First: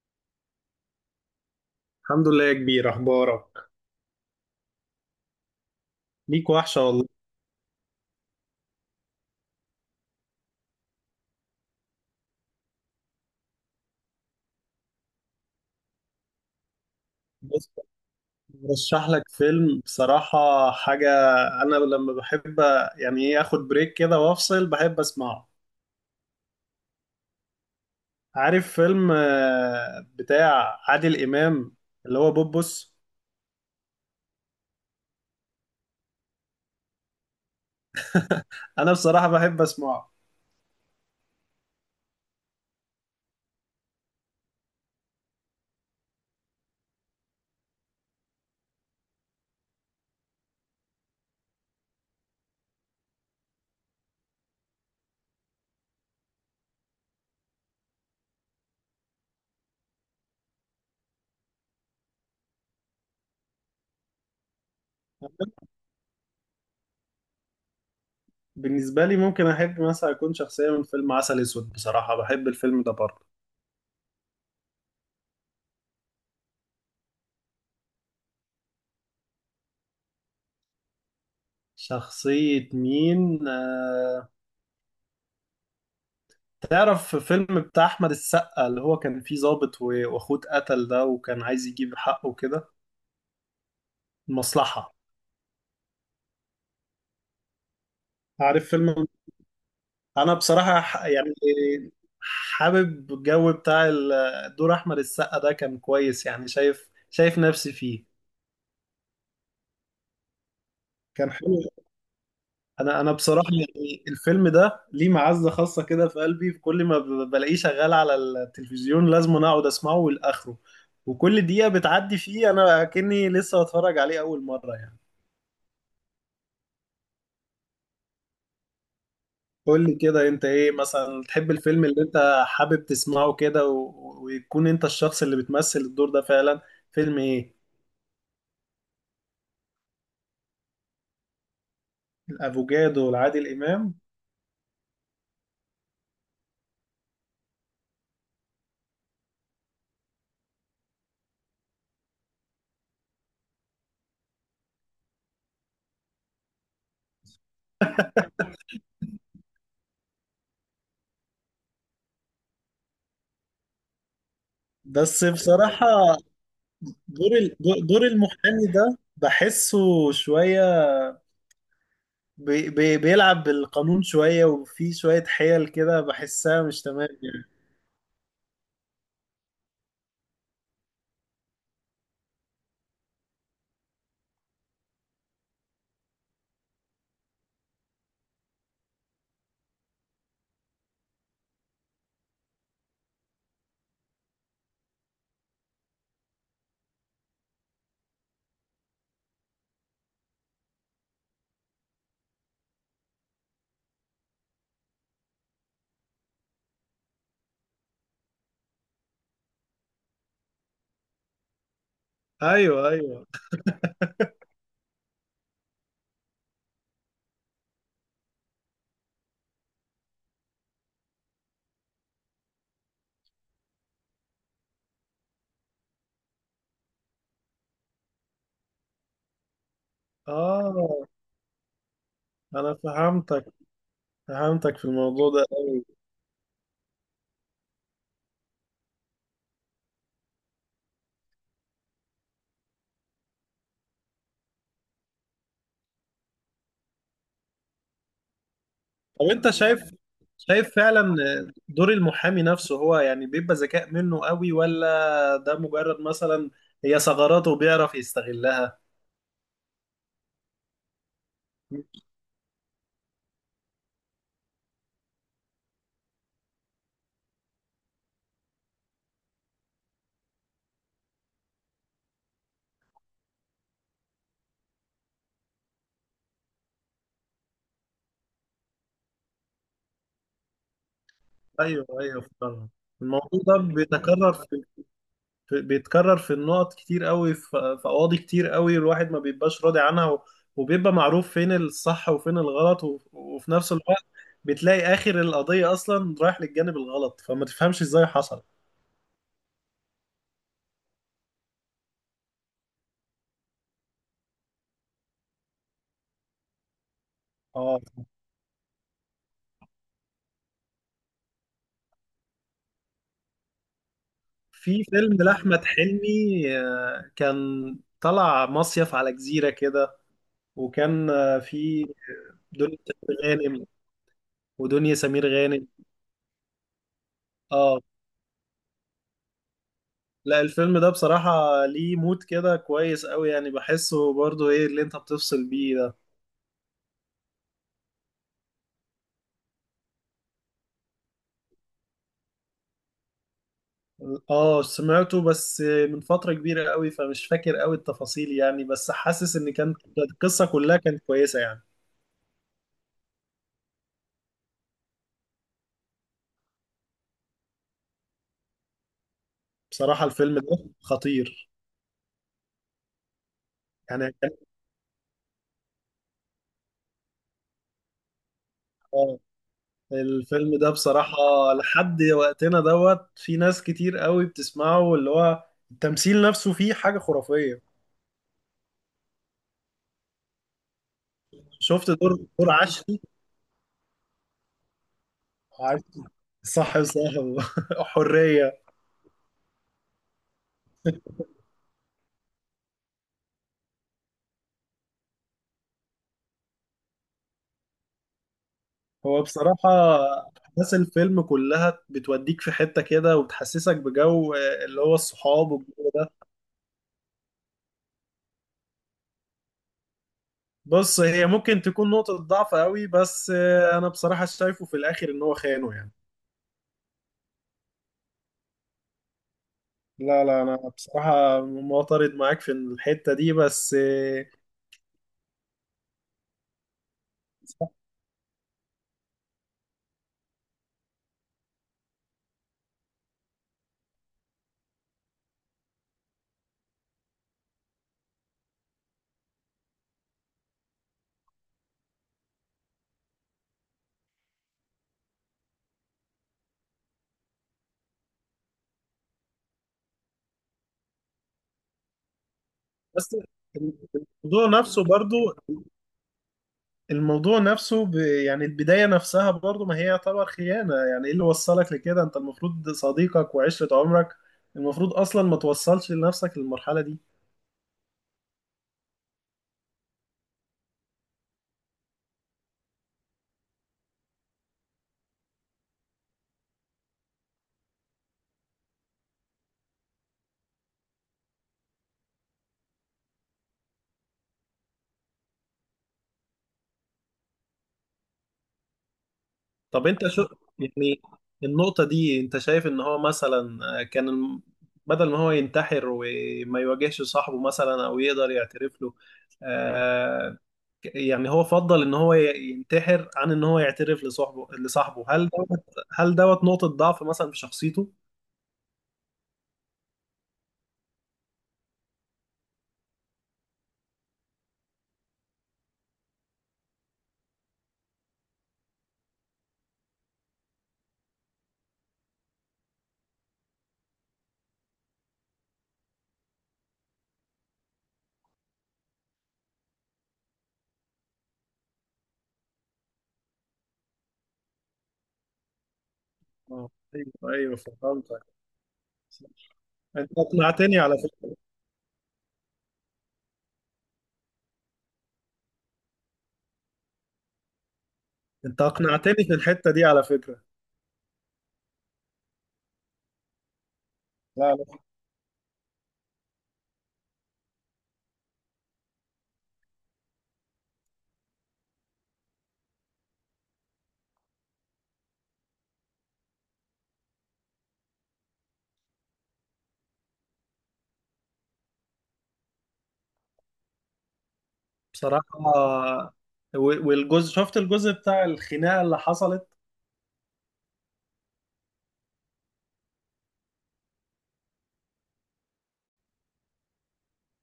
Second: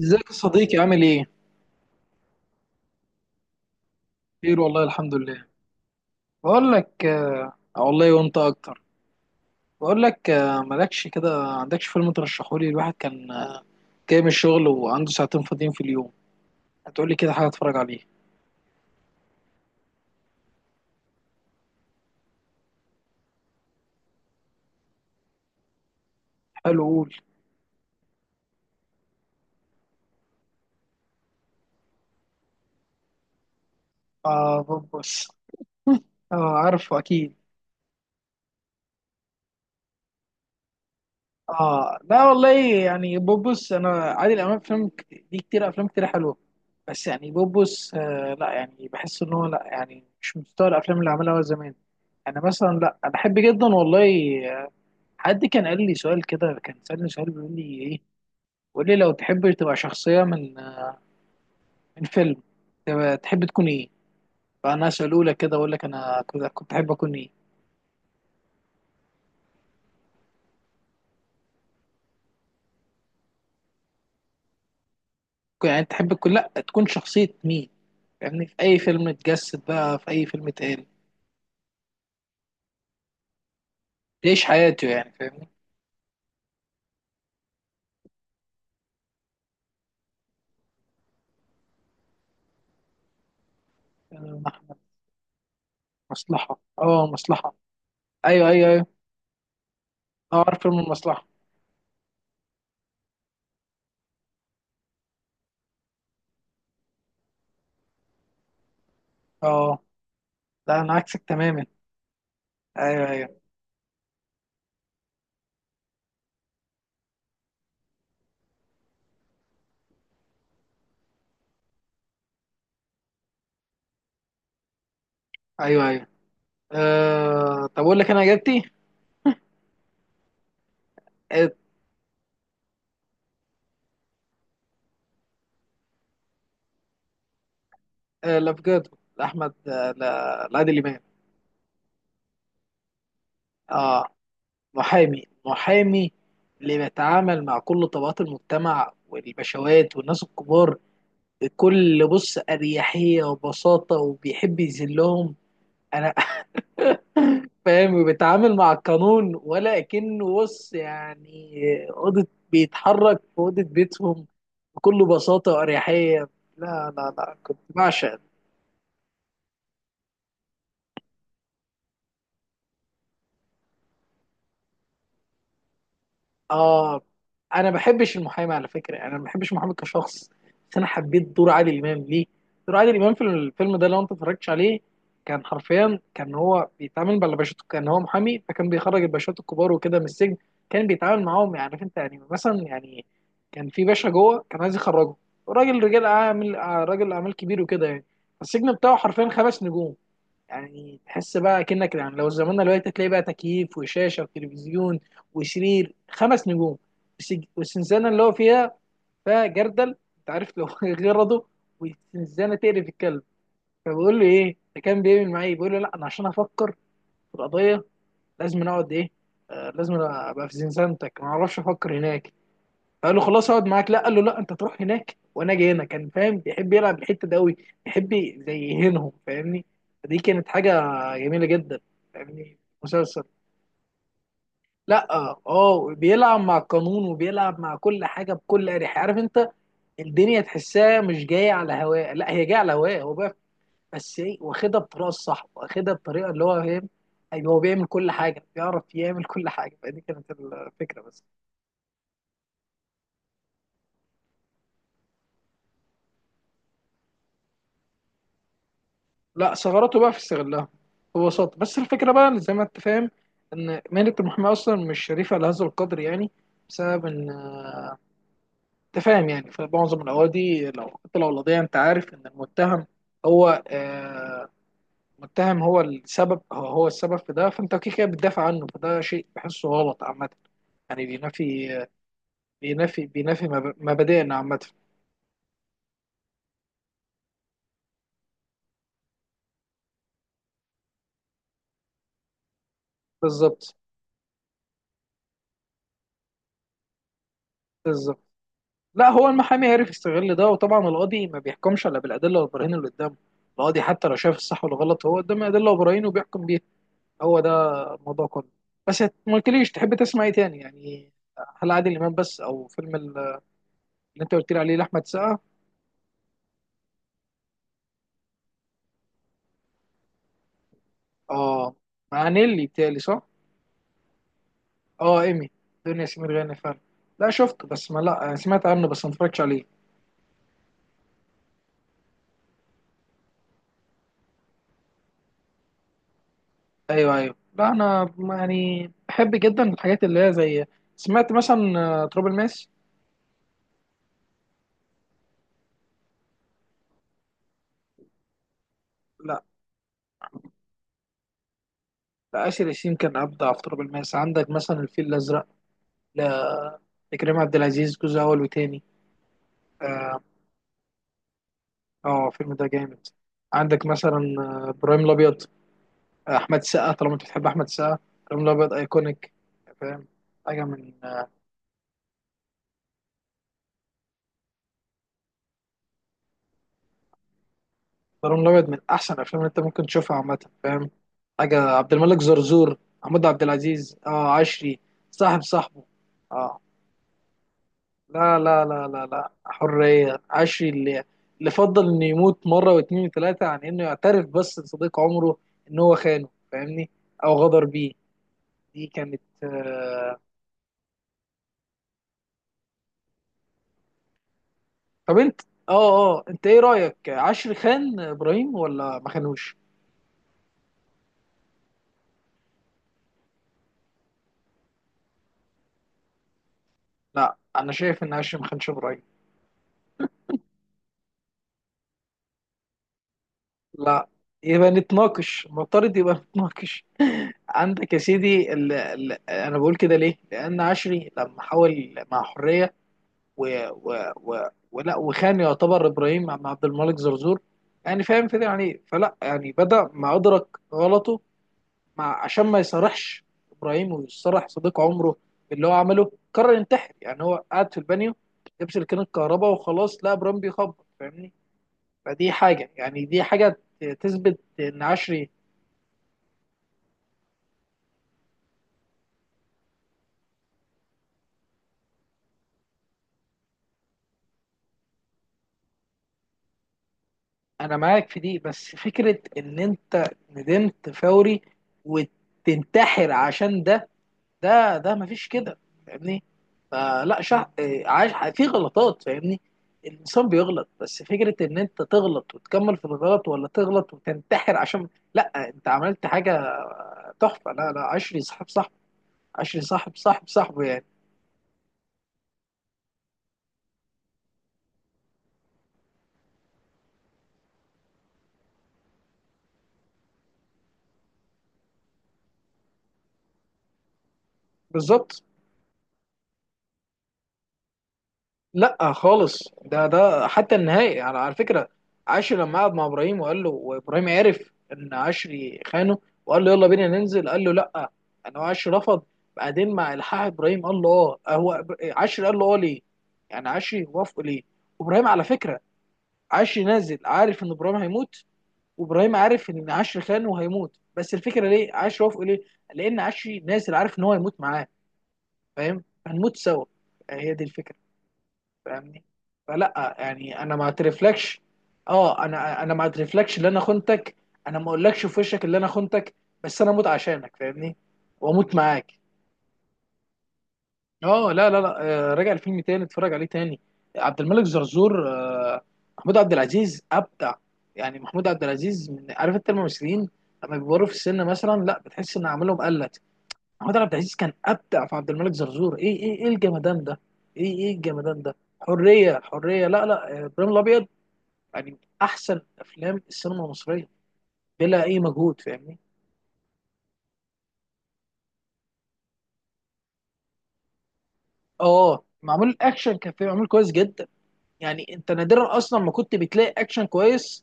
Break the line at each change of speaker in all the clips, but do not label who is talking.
ازيك يا صديقي؟ عامل ايه؟
الحمد لله يا كبير. اخبارك؟
خير والله، الحمد لله.
ليك
بقول
وحشه
لك،
والله.
والله وانت اكتر. بقول لك، مالكش كده عندكش فيلم ترشحه لي؟ الواحد كان، جاي من الشغل وعنده ساعتين فاضيين في اليوم، هتقول لي كده حاجه
بص،
اتفرج عليه.
برشح لك فيلم بصراحه حاجه. انا لما بحب يعني ايه اخد بريك كده وافصل، بحب اسمعه.
حلو، قول.
عارف فيلم بتاع عادل امام اللي هو بوبوس؟
اه، بوبس. اه، عارفه اكيد.
انا بصراحه بحب اسمعه.
اه لا والله. يعني بوبس، انا عادل امام فيلم ليه كتير، افلام كتير حلوه، بس يعني بوبس، لا، يعني بحس ان هو، لا يعني مش مستوى الافلام اللي عملها هو زمان. انا مثلا لا، انا بحب جدا والله. حد كان قال لي سؤال كده، كان سألني سؤال بيقول لي ايه، قول لي لو تحب تبقى شخصية من فيلم، تبقى تحب تكون ايه؟ فانا اساله لك كده، اقول لك انا كنت احب اكون ايه؟
بالنسبه لي ممكن احب مثلا اكون شخصيه من فيلم عسل اسود، بصراحه بحب الفيلم ده برضه.
يعني تحب تكون، لا تكون شخصية مين، فاهمني؟ في اي فيلم اتجسد بقى، في اي فيلم اتقال،
شخصيه مين
تعيش حياته يعني، فاهمني.
تعرف فيلم بتاع احمد السقا اللي هو كان فيه ضابط واخوه اتقتل ده وكان عايز يجيب حقه كده؟
آه، أحمد،
المصلحة.
مصلحة، اه، مصلحة. ايوه
عارف
ايوه ايوه.
فيلم؟ انا
اه، عارف فيلم
بصراحة
المصلحة.
يعني حابب الجو بتاع دور احمد السقا ده، كان كويس يعني. شايف نفسي فيه.
اه لا انا عكسك
كان حلو.
تماما.
انا
ايوه
انا
ايوه
بصراحة يعني الفيلم ده ليه معزة خاصة كده في قلبي. في كل ما بلاقيه شغال على التلفزيون لازم انا اقعد اسمعه لاخره، وكل دقيقة بتعدي فيه انا كأني لسه بتفرج عليه اول مرة يعني.
ايوه ايوه. آه، طب اقول لك انا اجابتي.
قول لي كده، انت ايه مثلا
آه،
تحب الفيلم اللي انت حابب تسمعه كده ويكون انت الشخص اللي بتمثل الدور ده فعلا؟ فيلم ايه؟
لا بجد. احمد آه، لا، لعادل امام.
الافوكادو والعادل امام.
اه، محامي محامي، اللي بيتعامل مع كل طبقات المجتمع والبشوات والناس الكبار، بكل بص اريحيه وبساطه، وبيحب يذلهم. انا فاهم، وبيتعامل مع القانون ولا كأنه، بص يعني، اوضه، بيتحرك في اوضه بيتهم بكل
بس
بساطه
بصراحة
واريحيه. لا لا لا،
دور ال...
كنت
دور
بعشق.
المحامي ده بحسه شوية، بيلعب بالقانون شوية، وفي شوية حيل كده بحسها مش
اه،
تمام يعني.
انا ما بحبش المحامي على فكره، يعني انا ما بحبش المحامي كشخص، بس انا حبيت دور عادل امام ليه. دور عادل امام في الفيلم ده، لو انت اتفرجتش عليه، كان حرفيا كان هو بيتعامل مع الباشات، كان هو محامي، فكان بيخرج الباشات الكبار وكده من السجن. كان بيتعامل معاهم، يعني عارف انت يعني، مثلا يعني، كان في باشا جوه كان عايز يخرجه، راجل رجال اعمال، راجل اعمال كبير وكده يعني. السجن بتاعه حرفيا 5 نجوم. يعني تحس بقى كأنك، يعني لو زماننا دلوقتي، تلاقي بقى تكييف وشاشة وتلفزيون وسرير 5 نجوم. والسنزانة اللي هو فيها، فيها جردل، انت عارف لو غرضه. والسنزانة تقرف
ايوه
الكلب.
ايوه.
فبقول له ايه ده؟ كان بيعمل معايا إيه؟ بيقول له لا انا عشان افكر في القضية لازم أنا اقعد ايه، آه لازم أنا ابقى في زنزانتك، ما اعرفش افكر هناك. قال له خلاص اقعد معاك. لا، قال له لا، انت تروح هناك وانا جاي هنا. كان فاهم، بيحب يلعب الحته ده قوي، بيحب زي يهينهم، فاهمني. فدي كانت حاجه
اه
جميله جدا، فاهمني،
انا
مسلسل.
فهمتك، فهمتك في
لا،
الموضوع ده.
اه، بيلعب مع القانون وبيلعب مع كل حاجه بكل اريحيه، عارف انت. الدنيا تحسها مش جايه على هواه، لا هي جايه على هواه هو بقى، بس ايه، واخدها بطريقه الصح، واخدها بطريقه اللي هو فاهم. ايوه، هو بيعمل كل حاجه، بيعرف يعمل
طب
كل
انت
حاجه.
شايف،
فدي كانت الفكره
فعلا
بس.
دور المحامي نفسه هو يعني بيبقى ذكاء منه قوي، ولا ده مجرد مثلا هي ثغراته بيعرف يستغلها؟
لا، ثغراته بقى في استغلها ببساطة. بس الفكرة بقى، اللي زي ما انت فاهم، ان مهنة المحاماة اصلا مش شريفة لهذا القدر يعني، بسبب ان، انت فاهم يعني، في معظم الاوادي لو حتى لو القضية، انت عارف ان المتهم هو، المتهم هو السبب، هو السبب في ده، فانت كده كده بتدافع عنه، فده شيء بحسه غلط عامة. يعني بينافي،
ايوه ايوه فعلا.
بينافي
الموضوع
بينافي
ده بيتكرر
مبادئنا عامة.
في، بيتكرر في النقط كتير قوي، في قواضي كتير قوي الواحد ما بيبقاش راضي عنها، وبيبقى معروف فين الصح وفين الغلط، وفي نفس
بالظبط.
الوقت بتلاقي اخر القضية اصلا رايح للجانب الغلط فما تفهمش ازاي
بالظبط.
حصل.
لا هو المحامي عرف يستغل ده، وطبعا القاضي ما بيحكمش الا بالادله والبراهين اللي قدامه. القاضي حتى لو شايف الصح ولا غلط، هو قدامه ادله وبراهين، وبيحكم بيها. هو ده
اه
الموضوع كله. بس ما قلتليش تحب تسمع ايه تاني يعني؟ هل عادل امام بس او فيلم اللي انت قلت لي عليه
في
لاحمد
فيلم
السقا؟
لأحمد حلمي، كان طلع مصيف على جزيرة كده، وكان
اه،
في
مع نيلي
دنيا
بتالي
سمير
صح؟
غانم. ودنيا
اه،
سمير
ايمي.
غانم
دنيا سمير غانم فعلا. لا شفته
اه
بس ما، لا يعني سمعت عنه بس ما اتفرجتش عليه.
لا الفيلم ده بصراحة ليه مود كده كويس قوي يعني، بحسه برضو ايه اللي انت بتفصل بيه ده.
ايوه ايوه، لا انا يعني بحب جدا الحاجات اللي هي زي، سمعت مثلا، تراب الماس.
اه سمعته بس من فترة كبيرة قوي فمش فاكر قوي التفاصيل يعني، بس حاسس
لا،
ان كانت القصة كلها كانت كويسة يعني.
آسر ياسين كان أبدع في تراب الماس. عندك مثلا الفيل الأزرق، لا- لكريم عبد العزيز، جزء أول وتاني.
بصراحة
آه،
الفيلم ده خطير.
الفيلم ده جامد. عندك
يعني
مثلا،
كان
إبراهيم الأبيض. أحمد السقا، طالما أنت بتحب أحمد السقا، إبراهيم الأبيض
آه،
أيكونيك، فاهم.
الفيلم
حاجة
ده
من
بصراحة
آه،
لحد وقتنا دوت في ناس كتير قوي بتسمعه، واللي هو التمثيل نفسه فيه حاجة خرافية.
إبراهيم الأبيض من أحسن الأفلام اللي أنت ممكن تشوفها عامة، فاهم. حاجة
شفت
عبد
دور،
الملك زرزور،
عشري؟
محمود عبد العزيز، آه عشري، صاحب صاحبه.
عشري
آه.
صح وصاحب
لا
حرية.
لا لا لا لا، حرية، عشري اللي اللي فضل انه يموت مرة واتنين وتلاتة عن انه يعترف بس لصديق عمره ان هو خانه، فاهمني، او غدر بيه. دي كانت،
هو بصراحة أحداث الفيلم كلها بتوديك في حتة كده، وبتحسسك بجو اللي هو
طب انت،
الصحاب والجو ده.
اه اه انت ايه رأيك؟ عشري خان ابراهيم ولا ما خانوش؟
بص هي ممكن تكون نقطة ضعف قوي، بس أنا بصراحة شايفه في الآخر إن هو خانه يعني.
لا انا شايف ان عشري ما خانش ابراهيم.
لا لا انا بصراحة معترض معاك في الحتة دي بس
لا، يبقى نتناقش، المفترض يبقى نتناقش.
صح.
عندك يا سيدي، انا بقول كده ليه، لان عشري لما حاول مع حرية و و و ولا وخان، يعتبر ابراهيم مع عبد الملك زرزور، يعني فاهم كده يعني إيه؟ فلا يعني، بدأ ما أدرك غلطه، مع عشان ما يصرحش ابراهيم ويصرح صديق عمره اللي هو عمله، قرر ينتحر. يعني هو قاعد في البانيو، لبس كان الكهرباء وخلاص، لا ابراهيم بيخبط، فاهمني. فدي حاجه يعني،
بس
دي حاجه تثبت
الموضوع
ان
نفسه برضو،
عشري،
الموضوع نفسه يعني البداية نفسها برضو ما هي يعتبر خيانة يعني. ايه اللي وصلك لكده؟ انت المفروض صديقك وعشرة عمرك المفروض اصلا ما توصلش لنفسك للمرحلة دي.
انا معاك في دي بس. فكره ان انت ندمت فوري وتنتحر عشان ده، ده مفيش كده، فاهمني. فلا شع... آه، عايش في غلطات، فاهمني. الانسان بيغلط، بس فكره ان انت تغلط وتكمل في الغلط، ولا تغلط وتنتحر عشان، لا انت عملت حاجه تحفه. لا لا، عشري صاحب صاحب، عشري
طب
صاحب
انت شو
صاحب صاحبه يعني.
يعني، النقطة دي انت شايف ان هو مثلا كان بدل ما هو ينتحر وما يواجهش صاحبه مثلا او يقدر يعترف له، آه، يعني هو فضل ان هو ينتحر عن ان هو يعترف لصاحبه،
بالظبط.
هل دوت، نقطة ضعف مثلا في شخصيته؟
لا خالص، ده ده حتى النهائي، على فكره، عشري لما قعد مع ابراهيم وقال له، وابراهيم عرف ان عشري خانه، وقال له يلا بينا ننزل، قال له لا، انا عشري رفض. بعدين مع الحاح ابراهيم قال له اه. هو عشري قال له اه ليه؟ يعني عشري وافقه ليه؟ وابراهيم على فكره، عشري نازل عارف ان ابراهيم هيموت، وابراهيم عارف ان عشري خانه وهيموت، بس الفكره ليه عشري وافقه ليه؟ لان عشري نازل عارف ان هو هيموت معاه، فاهم، هنموت سوا.
اه ايوه
هي دي
ايوه.
الفكره،
فهمتك.
فاهمني. فلا
انت
يعني، انا ما
اقنعتني على فكرة.
اعترفلكش. اه، انا ما اعترفلكش اللي انا خنتك، انا ما اقولكش في وشك اللي انا خنتك، بس انا اموت عشانك، فاهمني، واموت
انت
معاك.
اقنعتني في الحتة دي على فكرة.
اه لا لا لا، راجع الفيلم تاني، اتفرج عليه تاني. عبد الملك
لا لا
زرزور، محمود عبد العزيز ابدع. يعني محمود عبد العزيز، من عارف انت الممثلين لما بيكبروا في السن، مثلا لا بتحس ان اعمالهم قلت. محمود عبد العزيز كان ابدع في عبد الملك زرزور. ايه ايه ايه الجمدان ده؟ ايه ايه الجمدان ده؟ حريه، حريه، لا لا، ابراهيم الابيض. يعني من احسن افلام السينما المصريه، بلا اي
بصراحة،
مجهود، فاهمني.
والجزء شفت الجزء بتاع الخناقة اللي حصلت.
اه، معمول، الاكشن كان فيه معمول كويس جدا. يعني انت نادرا اصلا ما كنت بتلاقي اكشن كويس،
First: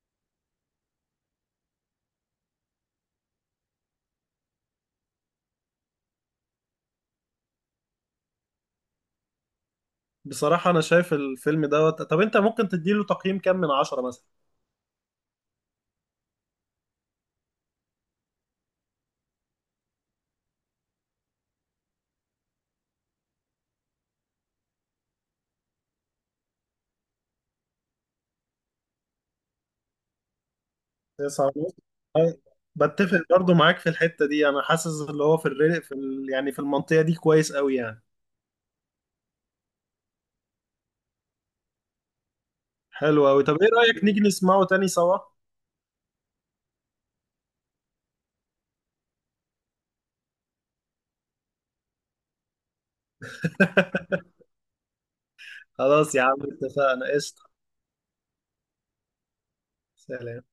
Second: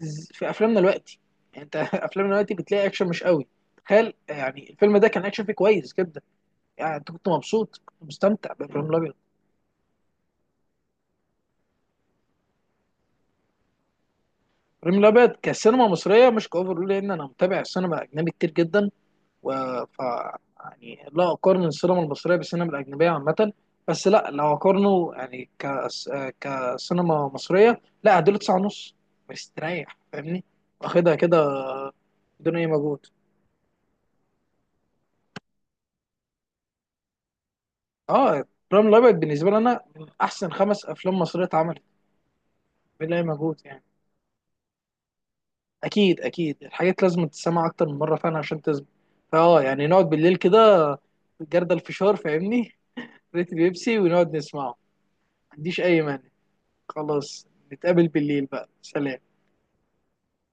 في افلامنا دلوقتي. يعني انت افلامنا دلوقتي بتلاقي اكشن مش قوي. تخيل يعني، الفيلم ده كان اكشن فيه كويس جدا. يعني انت كنت مبسوط، كنت مستمتع بابراهيم الابيض.
بصراحة انا شايف الفيلم دوت، طب انت ممكن تديله تقييم كام من عشرة مثلا؟
ريم الابيض كسينما مصريه مش كاوفر، لان انا متابع السينما الاجنبي كتير جدا، و ف يعني لا اقارن السينما المصريه بالسينما الاجنبيه عامه، بس لا، لو اقارنه، يعني كسينما مصريه، لا اديله 9.5، مستريح، فاهمني، واخدها كده
تسعة ونص. أه،
بدون اي مجهود.
بتفق برضو معاك في الحتة دي، انا حاسس اللي هو في الريق في يعني في المنطقة دي كويس قوي يعني.
اه، ريم الابيض بالنسبه لي انا من احسن 5 افلام مصريه اتعملت، بلا اي
حلو أوي، طب
مجهود
إيه
يعني.
رأيك نيجي نسمعه تاني سوا؟
اكيد اكيد، الحاجات لازم تتسمع اكتر من مره فعلا عشان تثبت. يعني نقعد بالليل كده، جردل الفشار، فاهمني، ريت البيبسي، ونقعد نسمعه، ما عنديش اي
خلاص يا
مانع.
عم اتفقنا قشطة.
خلاص. نتقابل بالليل بقى، سلام.
سلام.